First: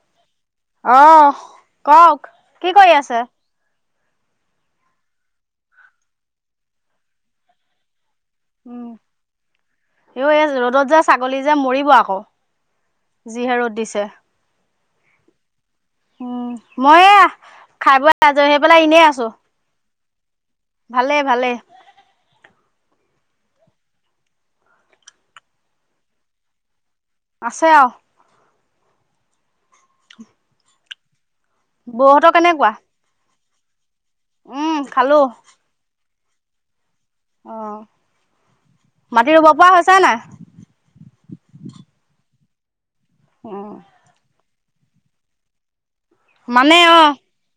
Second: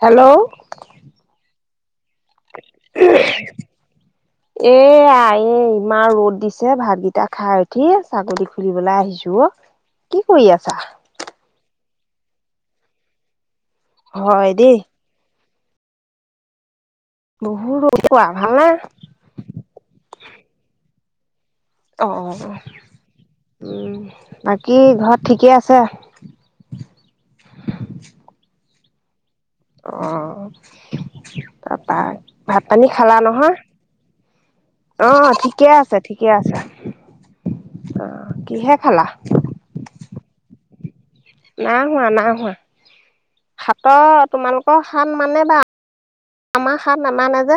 Hello অহ কওক কি কৰি আছে এ আ এ ইমাৰ ৰ'দ দিছে ভাতগিটা খাই উঠি ছাগলী উম খুলিবলৈ আহিছো অ কি ইও এই কৰি আছা ৰ'দত [unintelligible] হই দেই উ মই বহুত ৰ'দ খাই কোৱা বোৱা আজৰি আহি ভালনে পেলাই এনে আছো ভালেই ভালে অঁ উম বাকী ঘৰত ঠিকে আছে আছে অ অ তাৰপা বৌহঁতৰ কেনেকুৱা? ভাত পানী খালা নহয় উম খালো আহ ঠিকে আছে ঠিকে আছে অ আহ কিহে খালা মাটি ৰুব পৰা হৈছে নাই? না হোৱা না হোৱা উম হাতৰ তোমালোকৰ হাত মানে বা মানে আমাৰ অ সাত নামানে হে,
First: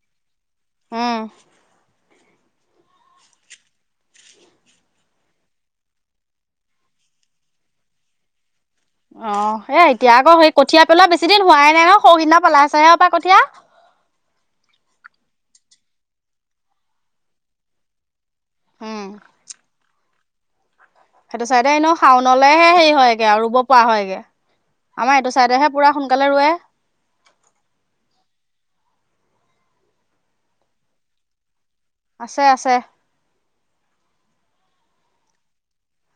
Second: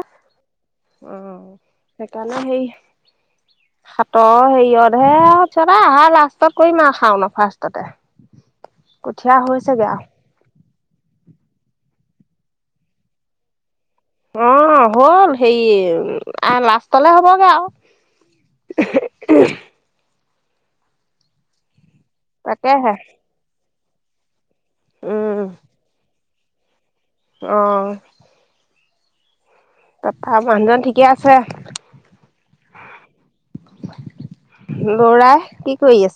অ'! উম সেইকাৰণে সেই সাতৰ হেৰিয়ত হে, আহাৰ লাষ্টত কৰিম আও, শাওন ফাৰ্ষ্টতে। [unintelligible] কঠীয়া অ', এ হৈছেগে আৰু এতিয়া আকৌ সেই কঠীয়া পেলোৱা বেছি দিন হোৱাই নাই ন। সৌ সিদিনা পেলাইছেহে কঠীয়া। অ' হ'ল হেৰি লাষ্টলে হ'বগে আও। উম [unintelligible] সেইটো চাইডে এনেও শাওনলেহে হেৰি তাকেহে হয়গে আৰু ৰুব পৰা হয়গে। আমাৰ এইটো চাইডেহে পুৰা সোনকালে ৰোৱে। আহ। [unintelligible] মানুহজন ঠিকে আছে। আছে আছে। ল'ৰা কি কৰি আছে?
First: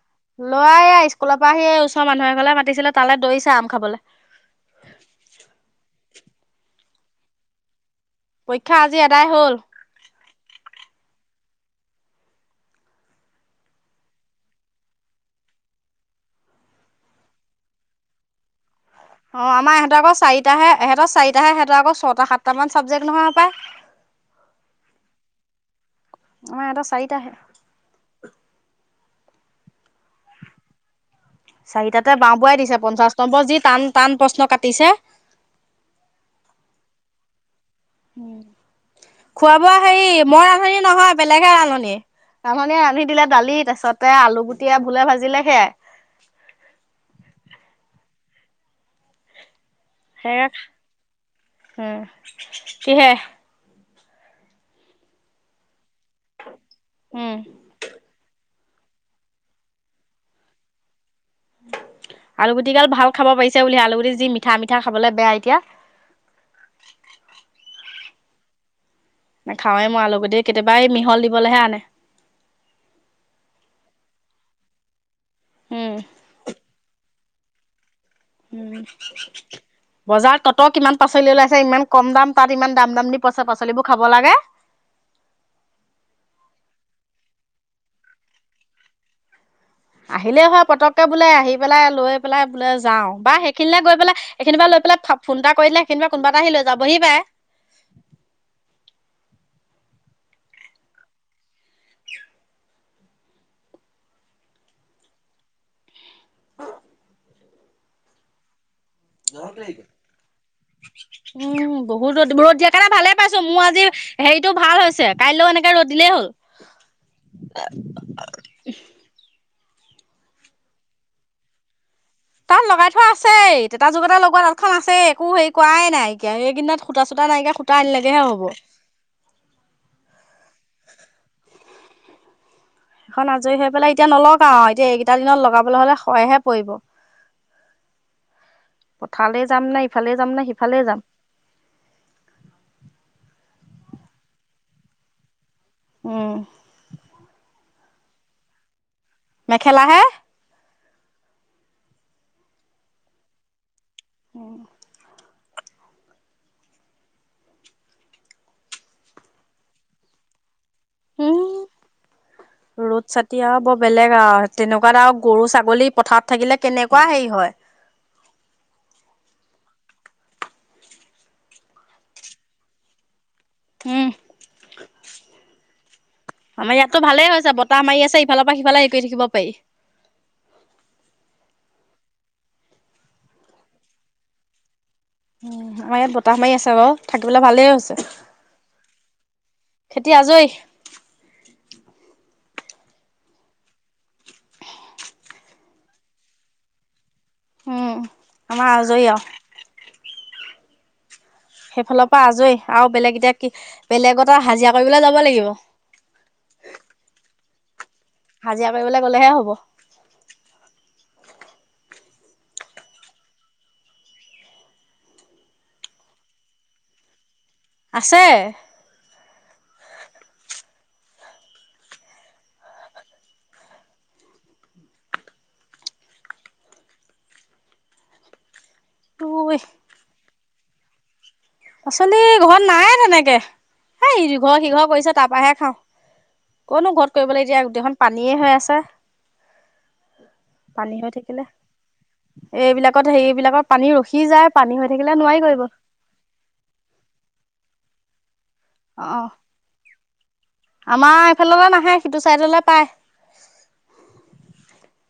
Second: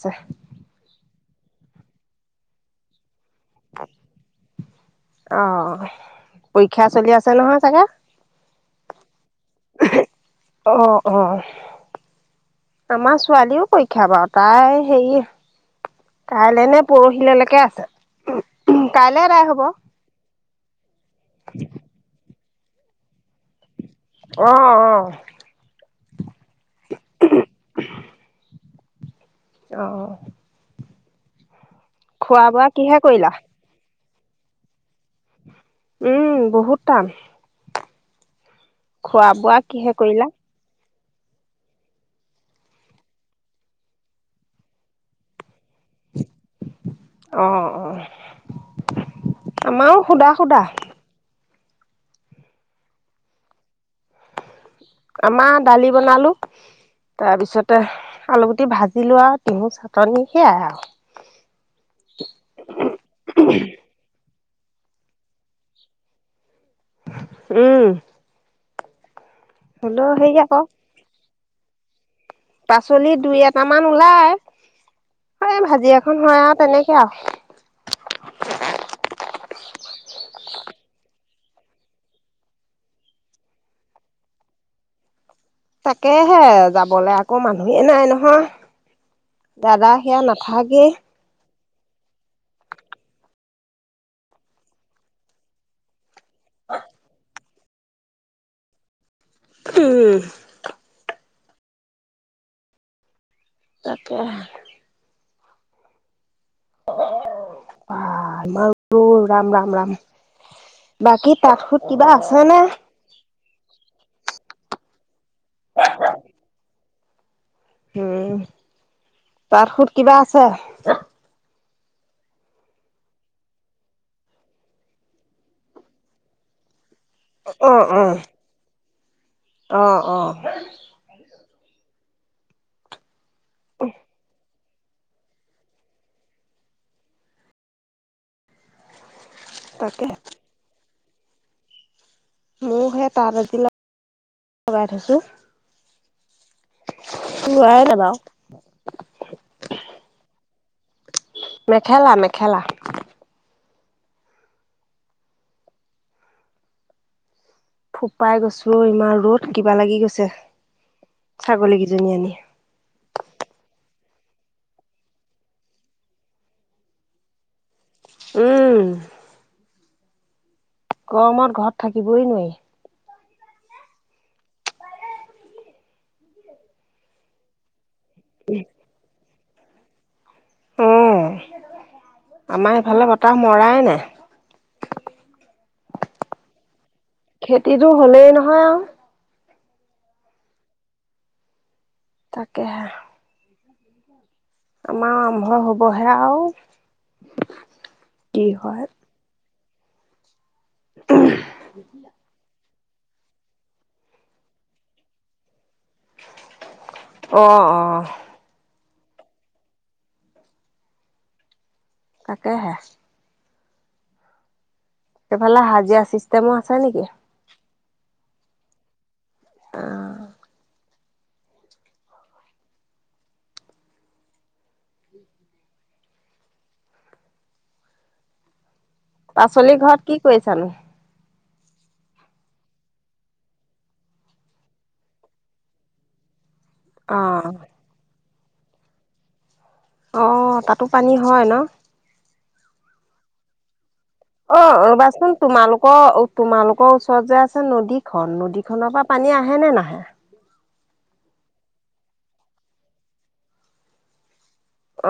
ল'ৰা এই স্কুলৰ পৰা আহি ওচৰৰ মানুহ এ ঘলে মাতিছিলে তালৈ দৌৰিছে আম খাবলৈ। অ পৰীক্ষা চলি আছে নহয় চাগে। পৰীক্ষা আজি এদাই হ'ল। অ' অ' আমাৰ ছোৱালীও পৰীক্ষা বাৰ তাই হেৰি কাইলে নে পৰহিললৈকে আছে। কাইলে এদাই অ হ'ব আমাৰ ইহঁত আকৌ চাৰিাহে ইহঁত চাৰিটাহে সিহঁতৰকৌ ছটা সাতটা মান চাবজেক্ট নহয় হপাই। অ' আমাৰ এটা চাৰিটাাহে [inaudible] অঁ। চাৰিটাতে বওঁ বোৱাই দিছে কিহে পঞ্চাশ কৰিলা? নম্বৰ যি টান টান প্ৰশ্ন কাটিছে। উম বহুত টান। খোৱা বোৱা হেৰি মই ৰান্ধনী নহয় বেলেগে ৰান্ধনী। ৰান্ধনিয় ৰান্ধি দিলে দালি তাৰপিছতে আলু গুটি ভুলে ভাজিলে সেয়াই। অ' অ' আমাৰো সুধা সেয়া সুধা। উম, কিহে? আমাৰ দালি বনালো উম। তাৰপিছতে আলুু টি ভাজি লোৱা আৰু িহু চাটনি সেয়াই আৰু [inaudible] আলুগুটিকাল ভাল খাব পাৰিছে বুলি আলুগুটি যিম পিঠা মিঠা খাবলৈ বেয়া এতিয়া। উম। নেখাওঁ মই হ'লেও আলো হেৰি গতিে আকৌ কেতিয়াবা এই মিহল দিবলৈহে আনে। পাচলি দুই এটামান ওলাই। এই ভাজি এখন উম হয় আৰু তেনেকে আৰু। উম [unintelligible] বজাৰত কিমান পাচলি ওলাইছে ইমান কম দাম, তাত ইমান দাম দাম দি পইছা পাচলিবোৰ খাব লাগে। তাকেহে যাবলৈ আকৌ মানুহেই নাই নহয়। দাদা সেয়া আহিলে হয় নাথাকেই পতককে বোলে আহি, পেলাই লৈ পেলাই বোলে যাও। বা সেইখিনিল গৈ পেল এইখিনিিব লৈ পেলাই ফোন এটা কৰিলে সেইখিনি কোনোবা এটা আহি লৈ যাবহি পাৰে। উম। তাকে। অ বাহ ইমান। উ ৰাম ৰাম ৰাম, বাকী তাঁত উম সুত বহুত কিবা ৰ'দ আছে ৰ'দ নে? দিয়াৰ কাৰণে ভালে পাইছো মোৰ আজি হেৰিতটো ভাল হৈছে। কাইলৈও এনেকে ৰ'দিলেই হ'ল। উম তাত সুত কিবা আছে। তাত লগাই থোৱা আছেই, যুগটা লগোৱা তাল খন আছে একো হেৰি কৰাৱাই নাইকিয়া এইদিনত, সূটা চূতা নাইকিয়া সূতা অ', অ', আনিলাগেহে হ'ব। অ অ। এখন আজৰি হৈ পেলাই এতিয়া নলগাও আও এতিয়া এইকিটা দিনত লগাবলে হলে শয়েহে পৰিব। পথাৰলে যাম নে তাকে ইফালে যাম নে সিফালে যাম। মো সেই তাঁত এজোটা লগাই থৈছো। উম। ওলায়ে নাযাও। মেখেলা হে? মেখেলা মেখেলা। [unintelligible] ফোপাই গৈছো অ ইমান ৰ'দ কিবা লাগি গৈছে। ছাগলী কেইজনী আনি উম ৰ'দ ছাতিয় আও ব বেলেগ আও তেনেকুৱাত আও গৰু, ছাগলী পথাৰত থাকিলে কেনেকুৱা হেৰি হয়। উম। গৰমত ঘৰত থাকিবই নোৱাৰি। উম। আমাৰ ইয়াতটো ভালেই হৈছে বতাহ মাৰি আছে ইফালৰ পৰা সিফালে হেৰি কৰি থাকিব পাৰি। অ আমাৰ এইফালে বতাহ মৰাই নাই। আমাৰ ইয়াত বতাহ মাৰি আছে বাও থাকিবলে ভালেই খেতিটো হৈছে। হ'লেই নহয় আৰু খেতি আজৰি? তাকেহে। আমাৰ আৰম্ভ হ'বহে আও। উম, আমাৰ আজৰি আও। সেইফালৰ পৰা আজৰি আও বেলেগ এতিয়া কি বেলেগত আও হাজিৰা কৰিবলৈ যাব লাগিব। অ অ। হাজিৰা মাৰিবলৈ গ'লেহে হব। তাকেহে। সেইফালে হাজিৰা চিষ্টেমো আছে নি? আছে। অহ। ঐ পাচলি ঘৰত কি কৰিছানো? পাচলি ঘৰত নাই তেনেকে। এই ইঘৰ-সিঘৰ কৰিছে তাৰ পাহে খাওঁ। কনো ঘৰত অ কৰিবলে এতিয়া গোটেখন পানীয়ে হৈ আছে। অ তাতো হৈ পানী থাকিলে হয় ন? এইবিলাকত হে এইবিলাকৰ পানী ৰখি যায় অ পানী হৈ থাকিলে ৰবাচোন নোৱাৰি কৰিব তোমালোকৰ তোমালোকৰ ওচৰত যে আছে নদীখন নদীখনৰ পৰা অ পানী আহে নে নাহে? আমাৰ এইফাললে নাহে সিটো চাইডলে পায়।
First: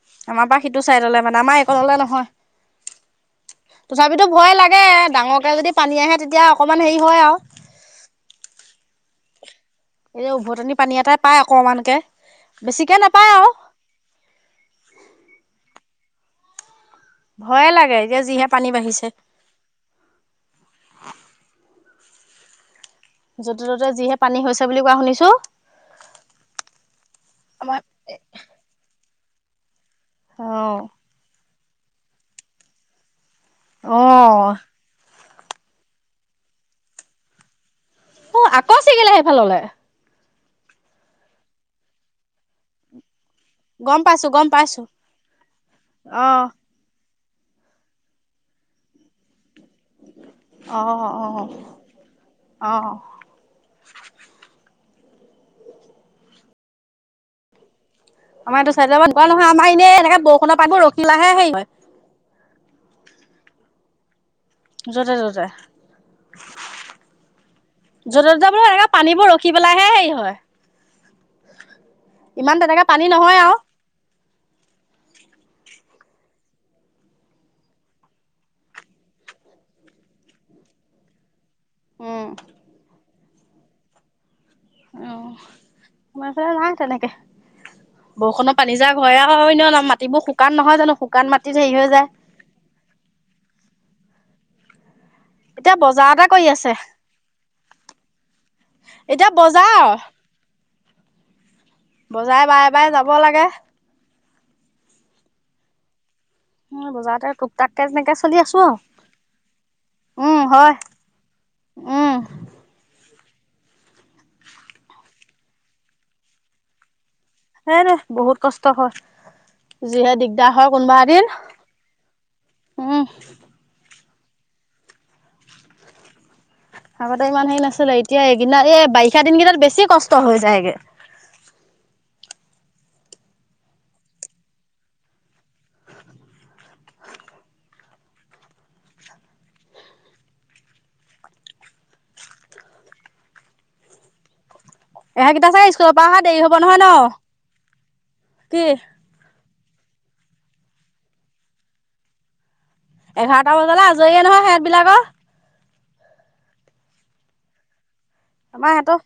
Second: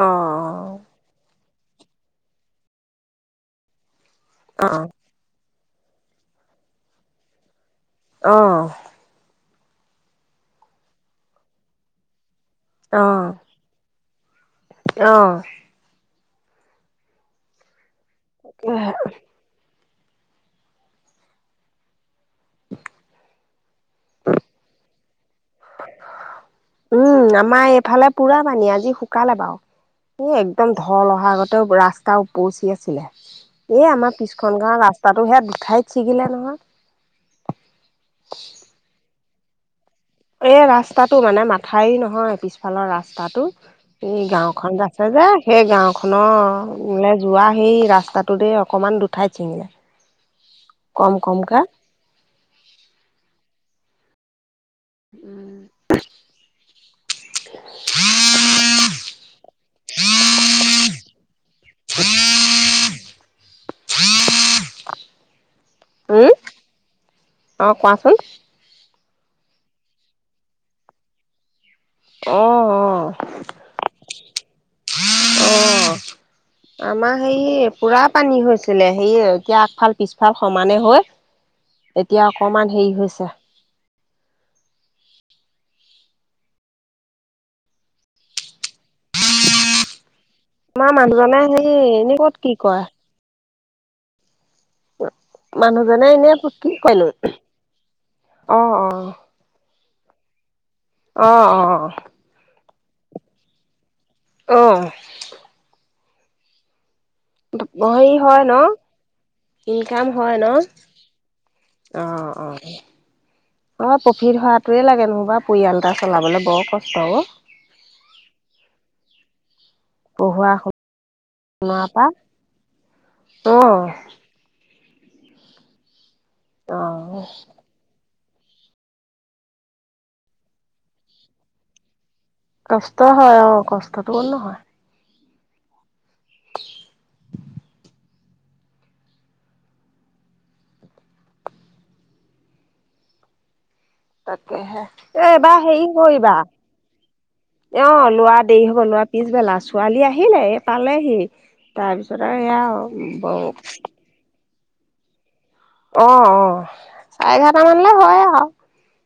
অ আমাৰ পৰা সিটো চাইডলে মানে আমাৰ এইকনলে নহয়। তথাপিতো ভয় অ লাগে ডাঙৰকে যদি পানী আহে তেতিয়া অকণমান হেৰি হয় আও। অহ। এই উভতনি পানী এটাই পায় অকমানকে বেছিকে নাপায় আও। অহ। ভয়ে লাগে এতিয়া যিহে পানী বাঢ়িছে। য'তে - ত'তে যিহে পানী হৈছে বুলি কোৱা শুনিছো। উম আমাৰ এইফালে পুৰা পানী আজি শুকালে বাও এ একদম অ', ধল অহাগ ৰাস্তা উপচি আছিলে, এই আমাৰ অ', পিছখন গাওঁৰ ৰাস্তাত আৰু সেই দুঠাইত ছিগিলে নহয়। অ', আকৌ ছিগিলে সেইফাললে? এই ৰাস্তাটো মানে মাথাই নহয় পিছফালৰ ৰাস্তা গম ৰাস্তা পাইছো, এই গম গাওঁখন পাইছো। আছে যে সেই গাওঁ অ', খনৰ যোৱা সেই ৰাস্তাটোতে অকনমান দুঠাই ছিঙিলে। অহ কম অহ কমকে অহ উম আমাৰ এইটো চাইাবকুৱা নহয় আমাৰ এনেইনেকে বৰষুণৰ পাৰব ৰখিলাহে হে হয়। য'তে ত'তে উ অ' কোৱাচোন য'তে ত'তে বোলো এনেকে পানীবোৰ ৰখি পেলাইাহে হেৰি হয়। ইমান অহ তেনেকে পানী অহ নহয় আৰু অহ আমাৰ হে পুৰা পানী হৈছিলে সে এতিয়া আগফাল পিছফাল সমানে হয়। এতিয়া উম, অকমান হেৰি হৈছে। অ' মছলা নাই তেনেকে বৰষুণত পানী যা ঘ হয় ন মাটিবোৰ শু শুকান নহয় আমাৰ জানো শুকান মানুহজনে মাটিত হেৰি হৈ যায়। এনে ক'ত কি কয় এতিয়া মানুহজনে বজাৰতে এনেই কৰি কি আছে কলো এতিয়া বজাৰ অ', অ', বজাই বাই বাই যাব লাগে। অহ। মই বজাৰ হেৰি হয় ন'? ইনকাম হয় ন'? উম অ', অ'। অ', প্ৰ'ফিট হোৱাটোৱে লাগে নহ'বা পৰিয়াল এটা চলাবলে বৰ কষ্ট অ'। হে নে বহুত কষ্ট হয়। যিহে পঢ়োৱা দিগদাৰ হয় কোনোবা এদিন, শুনোৱাৰ পৰা উম। অ অ আগতে ইমান হেৰি নাছিলে, এত তিয়া [unintelligible] এই বাৰিষা দিন কেইটাত বেছি কষ্ট হৈ যায়গে। কষ্ট হয় অ', কষ্টটো নহয়। [inaudible] এ এহেইকেইটা এবাৰ চাগে হেৰি স্কুলৰ পৰা অহা কৰিবা। দেৰি হব নহয় ন অ', লোৱা দেৰি কি হ'ব, লোৱা পিছবেলা, চো ছোৱালী আহিলে, এই পালেহি তাৰপিছত আৰু এইয়া আৰু এঘাৰটা বজালৈ আজৰিয়ে নহয় সিহঁত বিলাকৰ। অ', অ', চাৰে এঘাৰটা মান আমাৰ ইহঁতক,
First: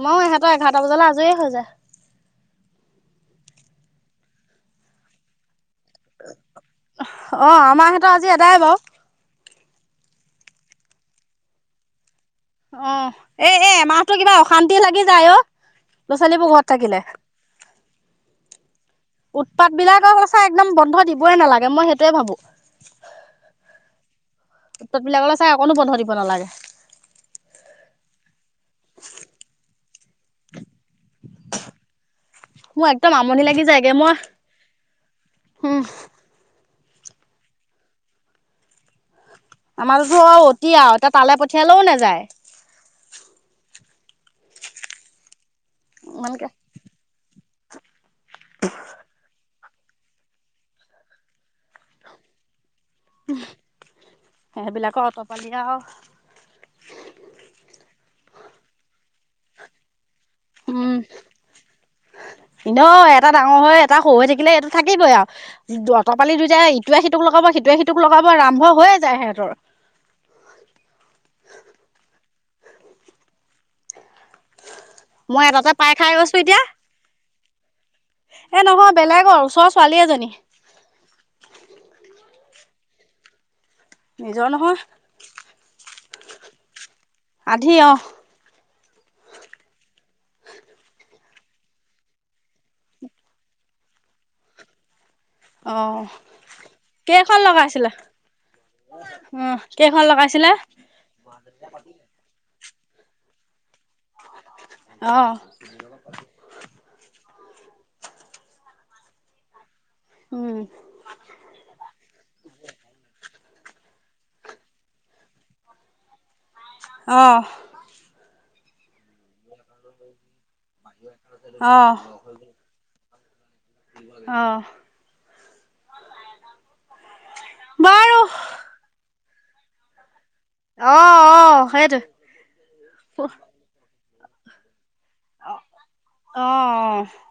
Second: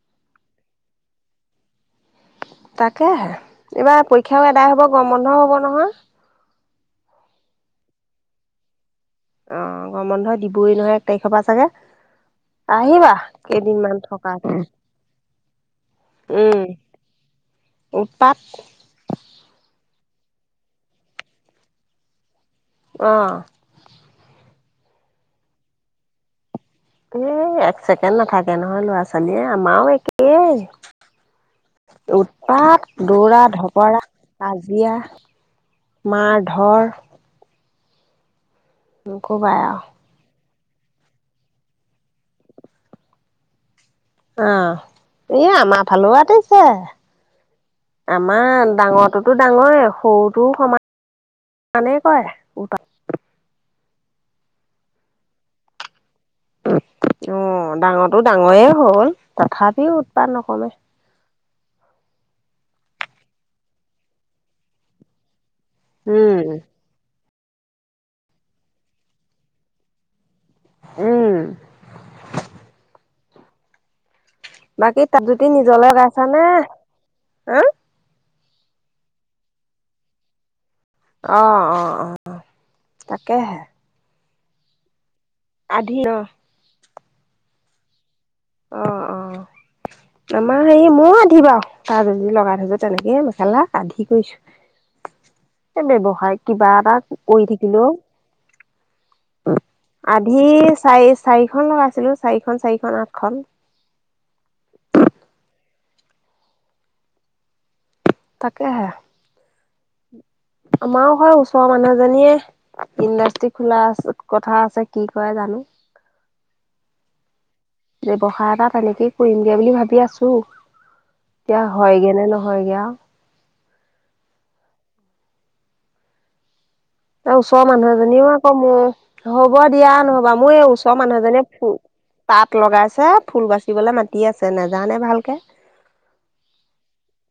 আমাৰো ইহঁতৰ এঘাৰটা বজালৈ আজৰি হৈ যায়। তাকে এইবাৰ পৰীক্ষাও এদায় হ'ব গৰম বন্ধও হ'ব নহয়। অ', আমাৰ সিহঁতৰ আজি এদায় বাৰু। অ', গৰম বন্ধ হয় দিবই নহয় এক তাৰিখৰ পৰা চাগে। অহ, আহিবা এ, এ, কেইদিনমান এমাহটো কিবা থকাকে অশান্তি লাগি যায় অ'। ল'ৰা-ছোৱালীবোৰ উম ঘৰত থাকিলে। উৎপাত। উৎপাতবিলাকৰ সঁচা একদম বন্ধ দিবই নালাগে মই সেইটোৱে ভাবো। অ'। [unintelligible] বিলাকলে চাই অকণো বন্ধ দিব নালাগে। উম, একচেকেণ্ড নাথাকে নহয় ল'ৰা-ছোৱালীয়ে। আমাৰো একেই। উৎপাত, মোৰ একদম আমনি লাগি যায়গে দৌৰা-ধপৰা, মই কাজিয়া উম মাৰ-ধৰ। নকবাই আৰু আমাৰতোটো অতি আৰু এতিয়া তালৈ পঠিয়ালেও নাযায়। অ', ই আমাৰ ফালেও ইমানকে আতিছে। আমাৰ ডাঙৰটোতো ডাঙ নয় সৰুটোও সমানানেই কয় উপাত সেইবিলাকৰ অট'পালি আও অ ডাঙৰটো ডাঙৰে হ'ল তথাপিও উৎ পাত নকমে। ন এটা ডাঙৰ হৈ এটা হৈ হৈ থাকিলে এইটো থাকিবই আও। দোৱাত পালি উম দুটাই ইটোৱে সিটোক লগাব সিটোৱে সিটোক লগাব আৰম্ভ হৈয়ে যায় সেহঁতৰ। উম। বাকী তাত মই এটাতে পাই খাই গৈছো এতিয়া [unintelligible] এ নহয় বেলেগৰ ওচৰ ছোৱালী এজনী। অ', অ', অ', তাকেহে। নিজৰ নহয়। আধি ন আধি অ। অ অ। আমাৰ হেই ময়ো আধি বা তাৰ যদি লগাই থৈছো তেনেকে মেখেলা আধি কৰিছো। অ ব্যৱহাৰ কিবা এটা কেইখন কৰি থাকিলে। লগাইছিলে অ কেইখন আধি লগাইছিলে চাৰি চাৰিখন লগাইছিলো চাৰিখন চাৰি আঠখন। অ। তাকেহে উম আমাৰ ঘৰ ওচৰৰ মানুহ এজনীয়ে ইণ্ডাষ্ট্ৰি খোলা আছে। কথা আছে কি কয় জানো। অহ ', ব্যৱসায় এটা তেনেকেই কৰিমগে বুলি ভাবি আছো। এতিয়া হয়গে নে নহয়গে। অহ ', এ ওচৰৰ মানুহ এজনীও আকৌ মোৰ, হ'ব দিয়া নহ মোৰ এই অ ওচৰৰ মানুহ অ জীয়ে ফুল সেইটো তাঁত লগাইছে ফুল বাচিবলে মাতি আছে, নেযা নে ভালকে অ অ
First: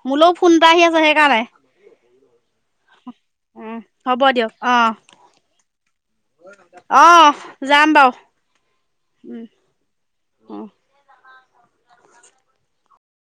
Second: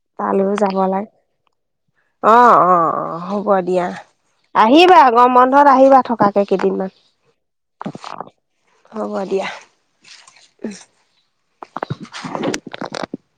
মোলৈও ফোন তালৈও এটা যাব আহি আছে লাগে। সেইকাৰণে অ', অ', অ', হ'ব উম দিয়া, হ'ব দিয়ক অ আহিবা গৰম বন্ধত আহিবা থকাকে কেইদিনমান। অ যাম বাৰু হ'ব উম দিয়া। উম উম [unintelligible]